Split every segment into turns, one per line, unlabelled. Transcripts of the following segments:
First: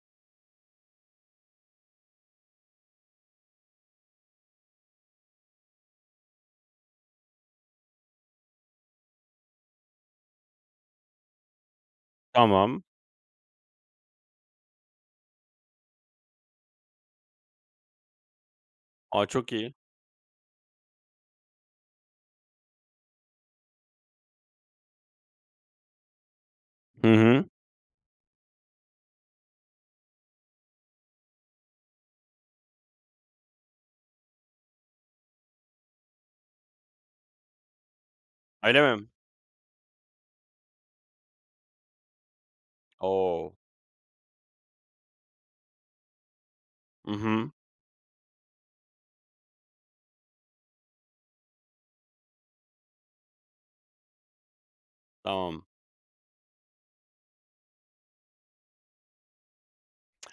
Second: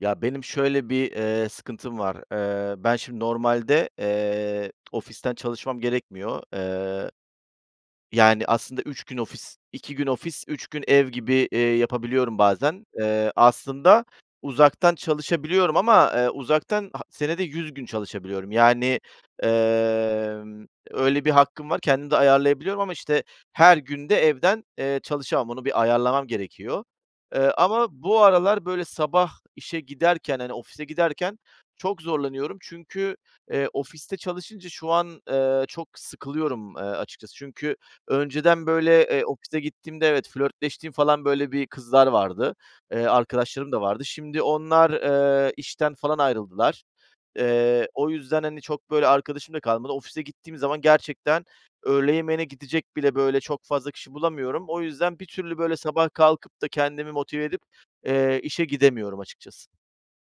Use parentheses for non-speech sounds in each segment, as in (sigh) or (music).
Ya, benim şöyle bir, eee, sıkıntım var: Eee, ben şimdi normalde, eee, ofisten çalışmam gerekmiyor. Eee, yani aslında 3 gün ofis, 2 gün ofis, 3 gün ev gibi, eee, yapabiliyorum
Tamam.
bazen. Eee, aslında uzaktan çalışabiliyorum ama, eee, uzaktan ha senede 100 gün çalışabiliyorum. Yani,
A! Çok iyi.
emm, öyle bir hakkım var, kendim de ayarlayabiliyorum ama, işte, her gün de evden, eee, çalışamam. Onu bir ayarlamam gerekiyor.
Hı hı.
Eee, ama bu aralar böyle sabah işe giderken, hani ofise giderken çok zorlanıyorum. Çünkü, eee, ofiste çalışınca şu an, eee, çok sıkılıyorum, eee, açıkçası. Çünkü önceden
Öyle
böyle,
mi?
eee, ofise gittiğimde evet, flörtleştiğim falan, böyle, bir kızlar vardı. Eee,
O!
arkadaşlarım da vardı. Şimdi onlar, eee, işten falan ayrıldılar.
I hı.
Eee, o yüzden, hani, çok, böyle, arkadaşım da kalmadı. Ofise gittiğim zaman gerçekten öğle yemeğine gidecek bile, böyle, çok fazla kişi bulamıyorum. O yüzden bir türlü,
Tamam.
böyle, sabah kalkıp da kendimi motive edip, eee, işe gidemiyorum açıkçası.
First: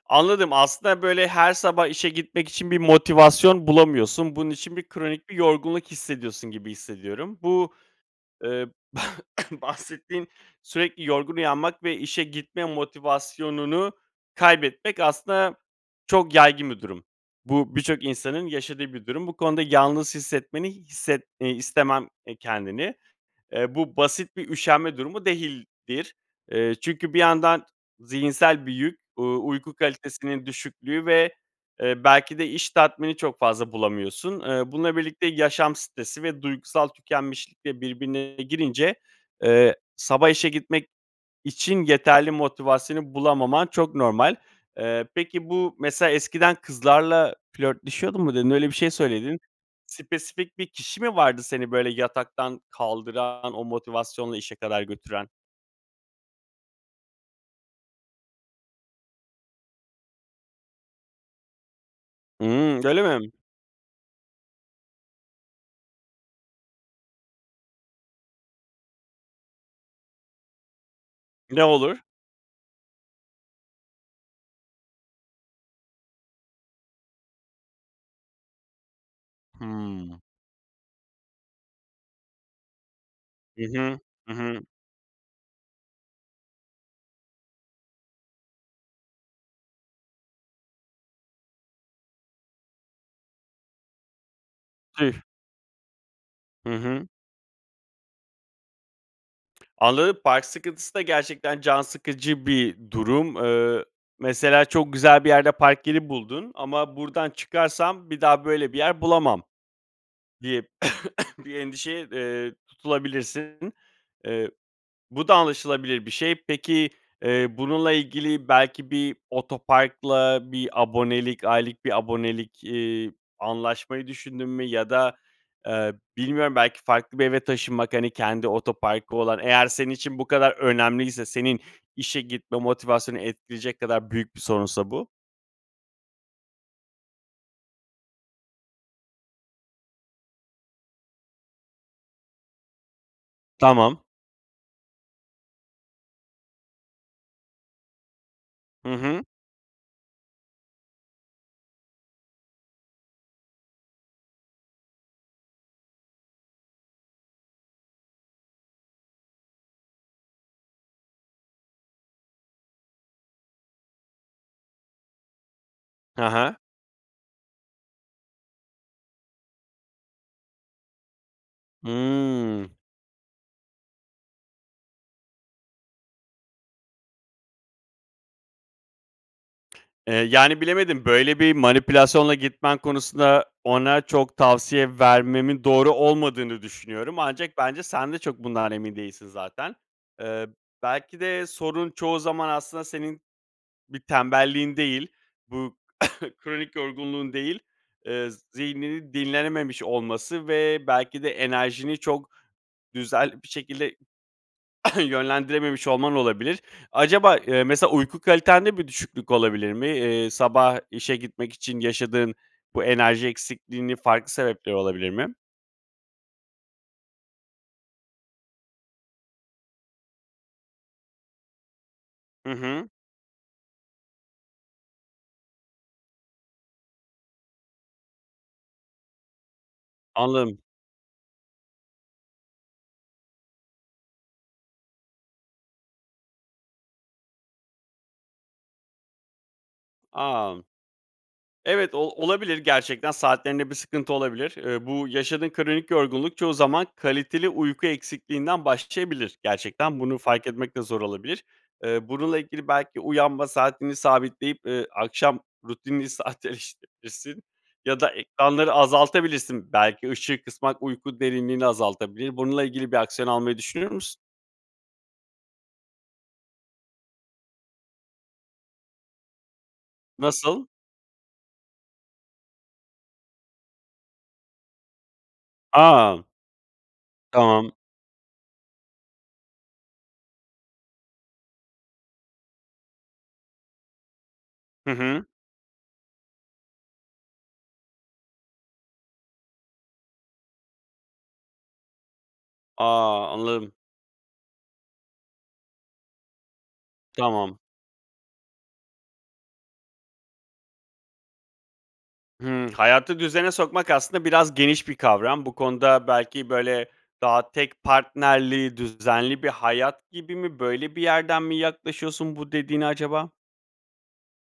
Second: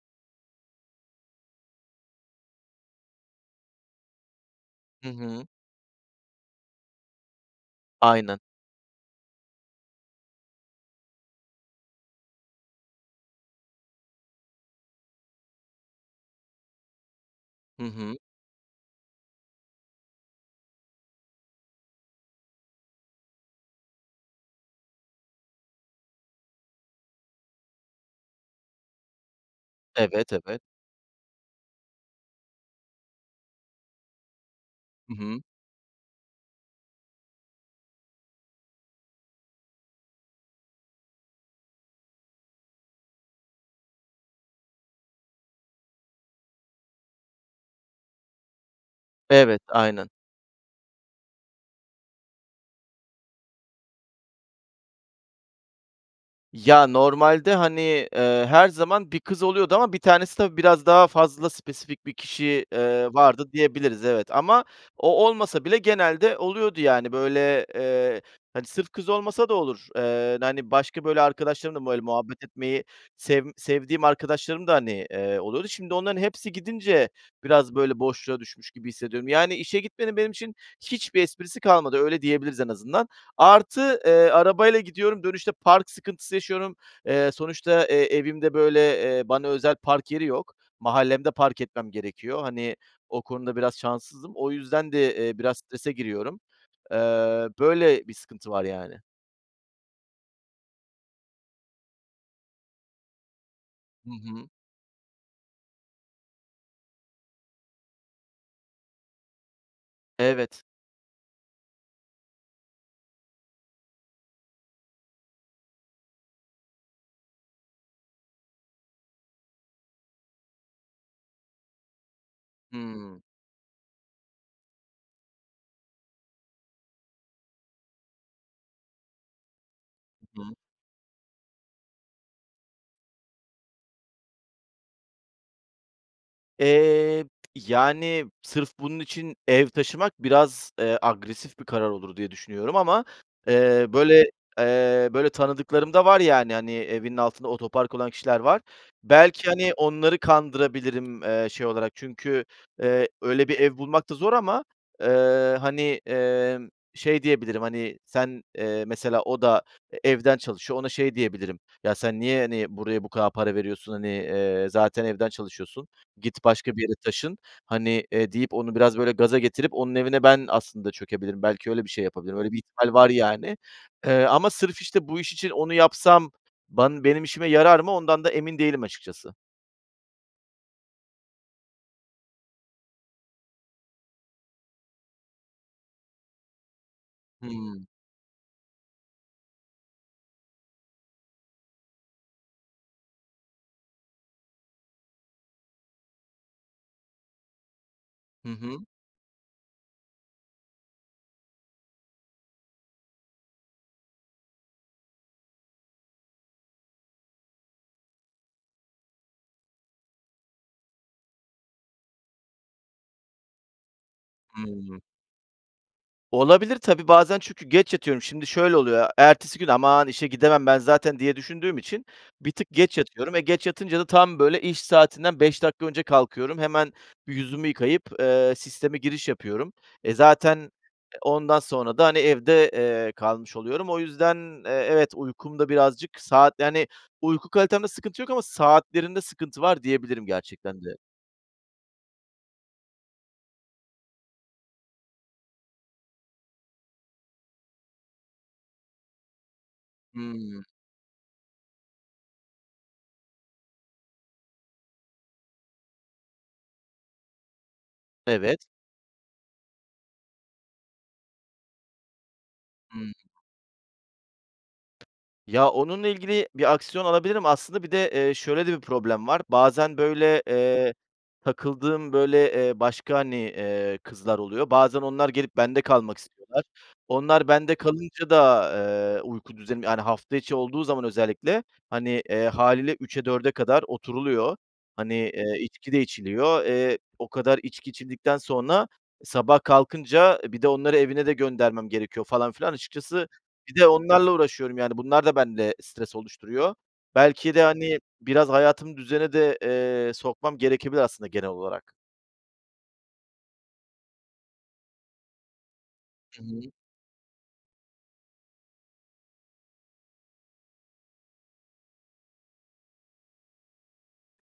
Anladım. Aslında, böyle, her sabah işe gitmek için bir motivasyon bulamıyorsun. Bunun için bir
Hı
kronik bir
hı.
yorgunluk hissediyorsun gibi hissediyorum. Bu,
Aynen.
eee, (coughs) bahsettiğin sürekli yorgun uyanmak ve işe gitme motivasyonunu kaybetmek aslında çok yaygın bir durum. Bu
Hı
birçok
hı.
insanın yaşadığı bir durum. Bu konuda yalnız hissetmeni hisset eee, istemem, eee, kendini. Eee, bu basit bir üşenme durumu değildir. Eee, çünkü bir yandan zihinsel bir yük, uuu, uyku
Evet,
kalitesinin
evet.
düşüklüğü ve, eee, belki de iş tatmini çok fazla bulamıyorsun. Iıı, bununla
I
birlikte
hı.
yaşam stresi ve duygusal tükenmişlik de birbirine girince, eee, sabah işe gitmek için yeterli motivasyonu bulamaman çok normal. Eee, peki bu mesela "Eskiden kızlarla flörtleşiyordum." mu dedin? Öyle bir şey söyledin.
Evet, aynen.
Spesifik bir kişi mi vardı seni böyle yataktan kaldıran, o motivasyonla işe kadar götüren?
Ya, normalde, hani, eee, her zaman bir kız oluyordu ama bir tanesi tabii biraz daha fazla spesifik bir kişi,
Imm. Öyle
eee,
mi?
vardı diyebiliriz, evet ama o olmasa bile genelde oluyordu. Yani, böyle, eee, hani, sırf kız olmasa da olur, eee, hani başka böyle
Ne
arkadaşlarım da
olur?
böyle muhabbet etmeyi sevm sevdiğim arkadaşlarım da, hani, eee, oluyordu. Şimdi onların hepsi gidince biraz böyle, boşluğa düşmüş gibi hissediyorum. Yani işe gitmenin
Hımm.
benim için hiçbir esprisi kalmadı, öyle diyebiliriz en azından.
Hı hı.
Artı, eee,
I hı.
arabayla gidiyorum, dönüşte park sıkıntısı yaşıyorum. Eee, sonuçta, eee, evimde böyle, eee, bana özel park yeri yok. Mahallemde park etmem gerekiyor. Hani o konuda biraz şanssızım. O yüzden de,
Tüh!
eee, biraz strese giriyorum.
Hı
Eee,
hı.
böyle bir sıkıntı var yani.
Anladım, park sıkıntısı da gerçekten can sıkıcı bir durum. Eee,
Hı hı.
mesela çok güzel bir yerde park yeri buldun ama buradan çıkarsam bir daha böyle bir yer bulamam diye
Evet.
(coughs) bir endişeye, eee, tutulabilirsin. Eee, bu da anlaşılabilir bir şey. Peki, eee, bununla ilgili, belki bir otoparkla bir abonelik aylık bir abonelik, iii,
Hımm.
anlaşmayı düşündün mü ya da, eee, bilmiyorum belki farklı bir eve taşınmak, hani, kendi otoparkı olan eğer senin için bu kadar
Hıı.
önemliyse senin işe gitme motivasyonu etkileyecek kadar büyük bir sorunsa bu.
Eee, yani, sırf bunun için ev taşımak biraz, eee, agresif bir karar olur diye düşünüyorum ama, ııı,
Tamam.
böyle, eee, böyle tanıdıklarım da var. Yani, hani, evinin altında otopark olan kişiler var.
Hı hı.
Belki, hani, onları kandırabilirim, eee, şey olarak. Çünkü, eee, öyle bir ev bulmak da zor ama, ııı, hani, emm, şey diyebilirim, hani, sen, ııı, mesela o da evden çalışıyor, ona şey diyebilirim, "Ya, sen niye, hani, buraya bu kadar para veriyorsun? Hani, eee, zaten evden çalışıyorsun,
He
git
he.
başka bir yere taşın, hani, eee" deyip onu biraz, böyle, gaza getirip onun evine ben aslında çökebilirim. Belki öyle bir şey yapabilirim. Öyle bir
Hımm.
ihtimal var, yani, eee, ama sırf, işte, bu iş için onu yapsam ban benim işime yarar mı, ondan da emin değilim açıkçası.
Eee, yani, bilemedim. Böyle bir manipülasyonla gitmen konusunda ona çok tavsiye vermemin doğru olmadığını düşünüyorum. Ancak bence
Hımm.
sen de çok bundan emin değilsin zaten. Iıı, belki de sorun çoğu zaman aslında senin bir tembelliğin değil, bu (coughs) kronik yorgunluğun değil, ııı, z
Hı hı.
zihninin dinlenememiş olması ve belki de enerjini çok güzel bir şekilde (coughs) yönlendirememiş olman olabilir. Acaba, ııı, mesela uyku kalitende bir düşüklük olabilir mi? Iıı, sabah işe gitmek için yaşadığın bu enerji eksikliğinin farklı sebepleri
Hımm.
olabilir mi?
Olabilir tabii, bazen çünkü geç yatıyorum. Şimdi şöyle oluyor, ertesi gün, "Aman işe gidemem ben zaten." diye düşündüğüm için
Hı
bir tık
hı.
geç yatıyorum ve geç yatınca da tam böyle iş saatinden 5 dakika önce kalkıyorum. Hemen bir yüzümü yıkayıp, eee, sisteme giriş yapıyorum. E, zaten,
Anladım.
e, ondan sonra da, hani, evde, eee, kalmış oluyorum. O yüzden, eee, evet, uykumda birazcık saat yani uyku kalitemde sıkıntı yok ama saatlerinde sıkıntı var diyebilirim
A, m
gerçekten de.
Evet, o olabilir gerçekten, saatlerinde bir sıkıntı olabilir. Eee, bu yaşadığın kronik yorgunluk çoğu zaman kaliteli uyku eksikliğinden başlayabilir. Gerçekten bunu fark
Hıı.
etmek de zor olabilir. Eee, bununla ilgili belki uyanma saatini sabitleyip, eee, akşam rutinini sadeleştirebilirsin ya da
Evet.
ekranları azaltabilirsin. Belki ışığı kısmak uyku derinliğini azaltabilir. Bununla ilgili bir
Hımm.
aksiyon almayı düşünür müsün?
Ya, onunla ilgili bir aksiyon alabilirim aslında. Bir de, eee, şöyle de bir problem var, bazen, böyle,
Nasıl?
eee, takıldığım, böyle, eee, başka, hani, eee, kızlar oluyor. Bazen onlar gelip bende kalmak
A!
istiyorlar. Onlar
Tamam.
bende kalınca da, eee, uyku düzenim yani, hafta içi olduğu zaman özellikle, hani, eee, hâliyle 3'e, 4'e kadar oturuluyor.
Hı
Hani,
hı.
eee, içki de içiliyor. Eee, o kadar içki içildikten sonra sabah kalkınca, e, bir de onları evine de göndermem gerekiyor falan filan.
A!
Açıkçası
Anladım.
bir de onlarla uğraşıyorum. Yani, bunlar da bende stres oluşturuyor. Belki
Tamam.
de, hani, biraz hayatımı düzene de, eee, sokmam gerekebilir aslında genel olarak.
Hımm. Hayatı düzene sokmak aslında biraz geniş bir kavram. Bu konuda
I
belki,
hı.
böyle, daha tek partnerli düzenli bir hayat gibi mi, böyle bir yerden mi yaklaşıyorsun bu dediğine acaba?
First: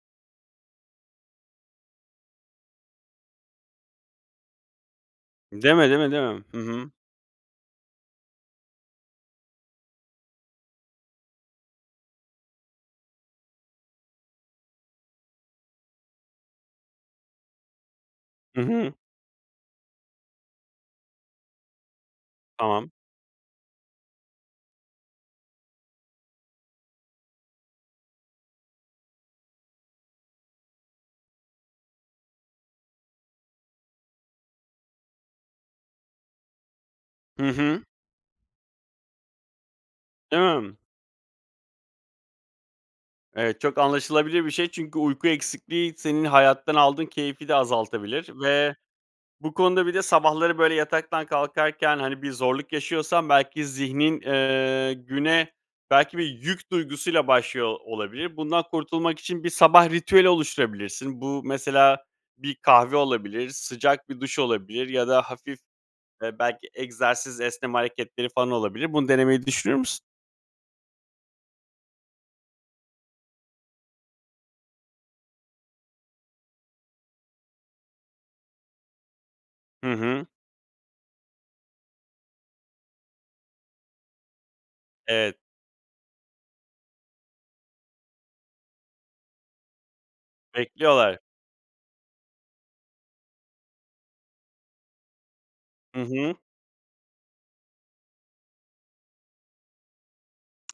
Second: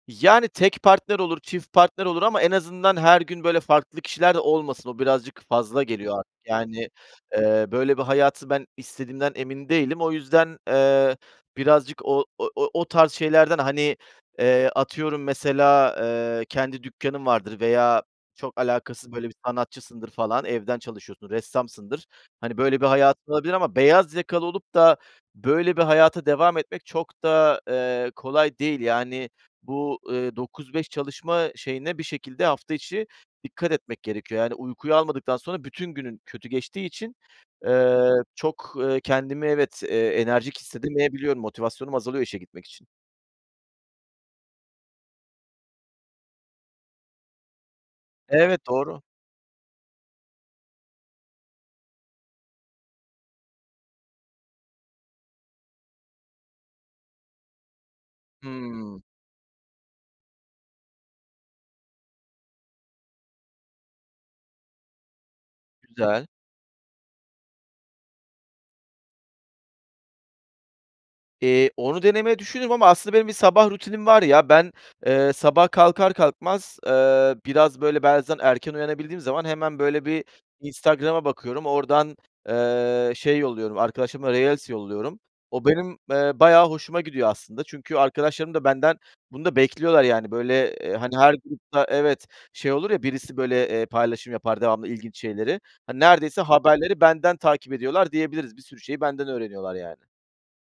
Yani, tek partner olur, çift partner olur ama en azından her gün, böyle, farklı kişiler de olmasın. O birazcık
Değil mi?
fazla
Değil mi?
geliyor
Değil
artık.
mi? Hı
Yani,
hı.
ııı, böyle bir hayatı ben istediğimden emin değilim. O yüzden, eee, birazcık o o o tarz şeylerden, hani, eee, atıyorum, mesela, ııı, kendi dükkânım vardır veya çok
Hı hı.
alakasız böyle bir sanatçısındır falan evden çalışıyorsun, ressamsındır. Hani, böyle bir
Tamam.
hayatın olabilir ama beyaz yakalı olup da böyle bir hayata devam etmek çok da, eee, kolay değil. Yani bu, ııı, 9-5 çalışma şeyine bir şekilde hafta içi dikkat etmek gerekiyor. Yani uykuyu almadıktan sonra bütün günün kötü geçtiği için,
Hı hı.
ııı, çok, ııı, kendimi, evet, eee, enerjik
Hımm.
hissedemeyebiliyorum. Motivasyonum azalıyor işe gitmek için.
Evet, çok anlaşılabilir bir şey çünkü uyku eksikliği senin hayattan aldığın keyfi de azaltabilir.
Evet,
Ve
doğru.
bu konuda bir de sabahları, böyle, yataktan kalkarken, hani, bir zorluk yaşıyorsan belki zihnin, ııı, güne belki bir yük duygusuyla başlıyor olabilir. Bundan
Hımm.
kurtulmak için bir sabah ritüeli oluşturabilirsin. Bu mesela bir kahve olabilir, sıcak bir duş olabilir ya da hafif
Güzel.
belki egzersiz, esneme hareketleri falan olabilir. Bunu denemeyi düşünür müsün?
Eee, onu denemeyi düşünürüm ama aslında benim bir sabah rutinim var ya. Ben, eee, sabah kalkar kalkmaz, eee, biraz böyle, bazen erken uyanabildiğim zaman hemen
Hı
böyle,
hı.
bir Instagram'a bakıyorum, oradan, eee, şey yolluyorum, arkadaşlarıma reels yolluyorum.
Evet.
O benim, eee, bayağı hoşuma gidiyor aslında. Çünkü arkadaşlarım da benden, bunu da bekliyorlar yani, böyle, eee, hani,
Bekliyorlar.
her grupta evet, şey olur ya birisi böyle, eee, paylaşım yapar, devamlı ilginç şeyleri. Hani,
Hı hı.
neredeyse haberleri benden takip ediyorlar diyebiliriz. Bir sürü şeyi benden öğreniyorlar yani.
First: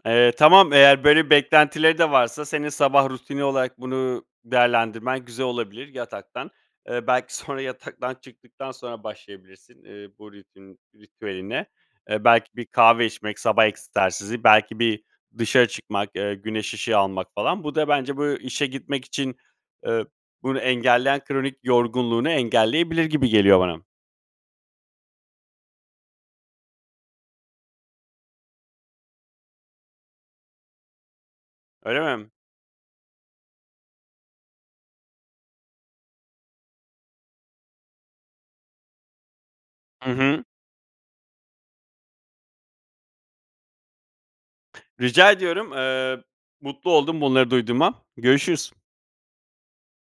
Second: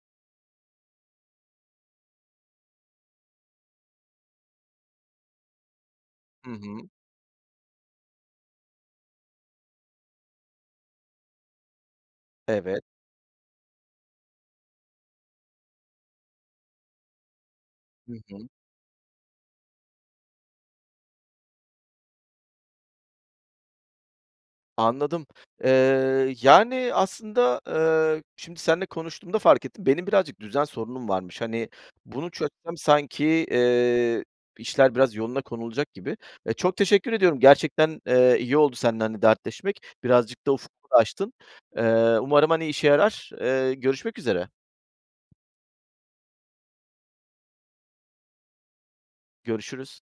Eee, tamam, eğer böyle beklentileri de varsa senin sabah rutini olarak bunu değerlendirmen güzel olabilir. Yataktan
Hı hı.
eee, belki sonra yataktan çıktıktan sonra başlayabilirsin, eee, bu ritün ritüeline. Eee, belki bir
Evet.
kahve içmek, sabah egzersizi, belki bir dışarı çıkmak, eee, güneş ışığı almak falan Bu da
Hı
bence bu
hı.
işe gitmek için, eee, bunu engelleyen kronik yorgunluğunu engelleyebilir gibi geliyor bana.
Anladım. Eee, yani aslında, eee, şimdi seninle konuştuğumda fark ettim. Benim birazcık düzen sorunum varmış. Hani,
Öyle mi?
bunu çözsem sanki, eee, işler biraz yoluna konulacak gibi. E, çok teşekkür ediyorum. Gerçekten, eee, iyi oldu seninle, hani, dertleşmek.
Hı hı.
Birazcık da ufkumu da açtın. Eee, umarım, hani, işe yarar. Eee, görüşmek üzere.
Rica ediyorum. Eee, mutlu oldum bunları duyduğuma. Görüşürüz.
Görüşürüz.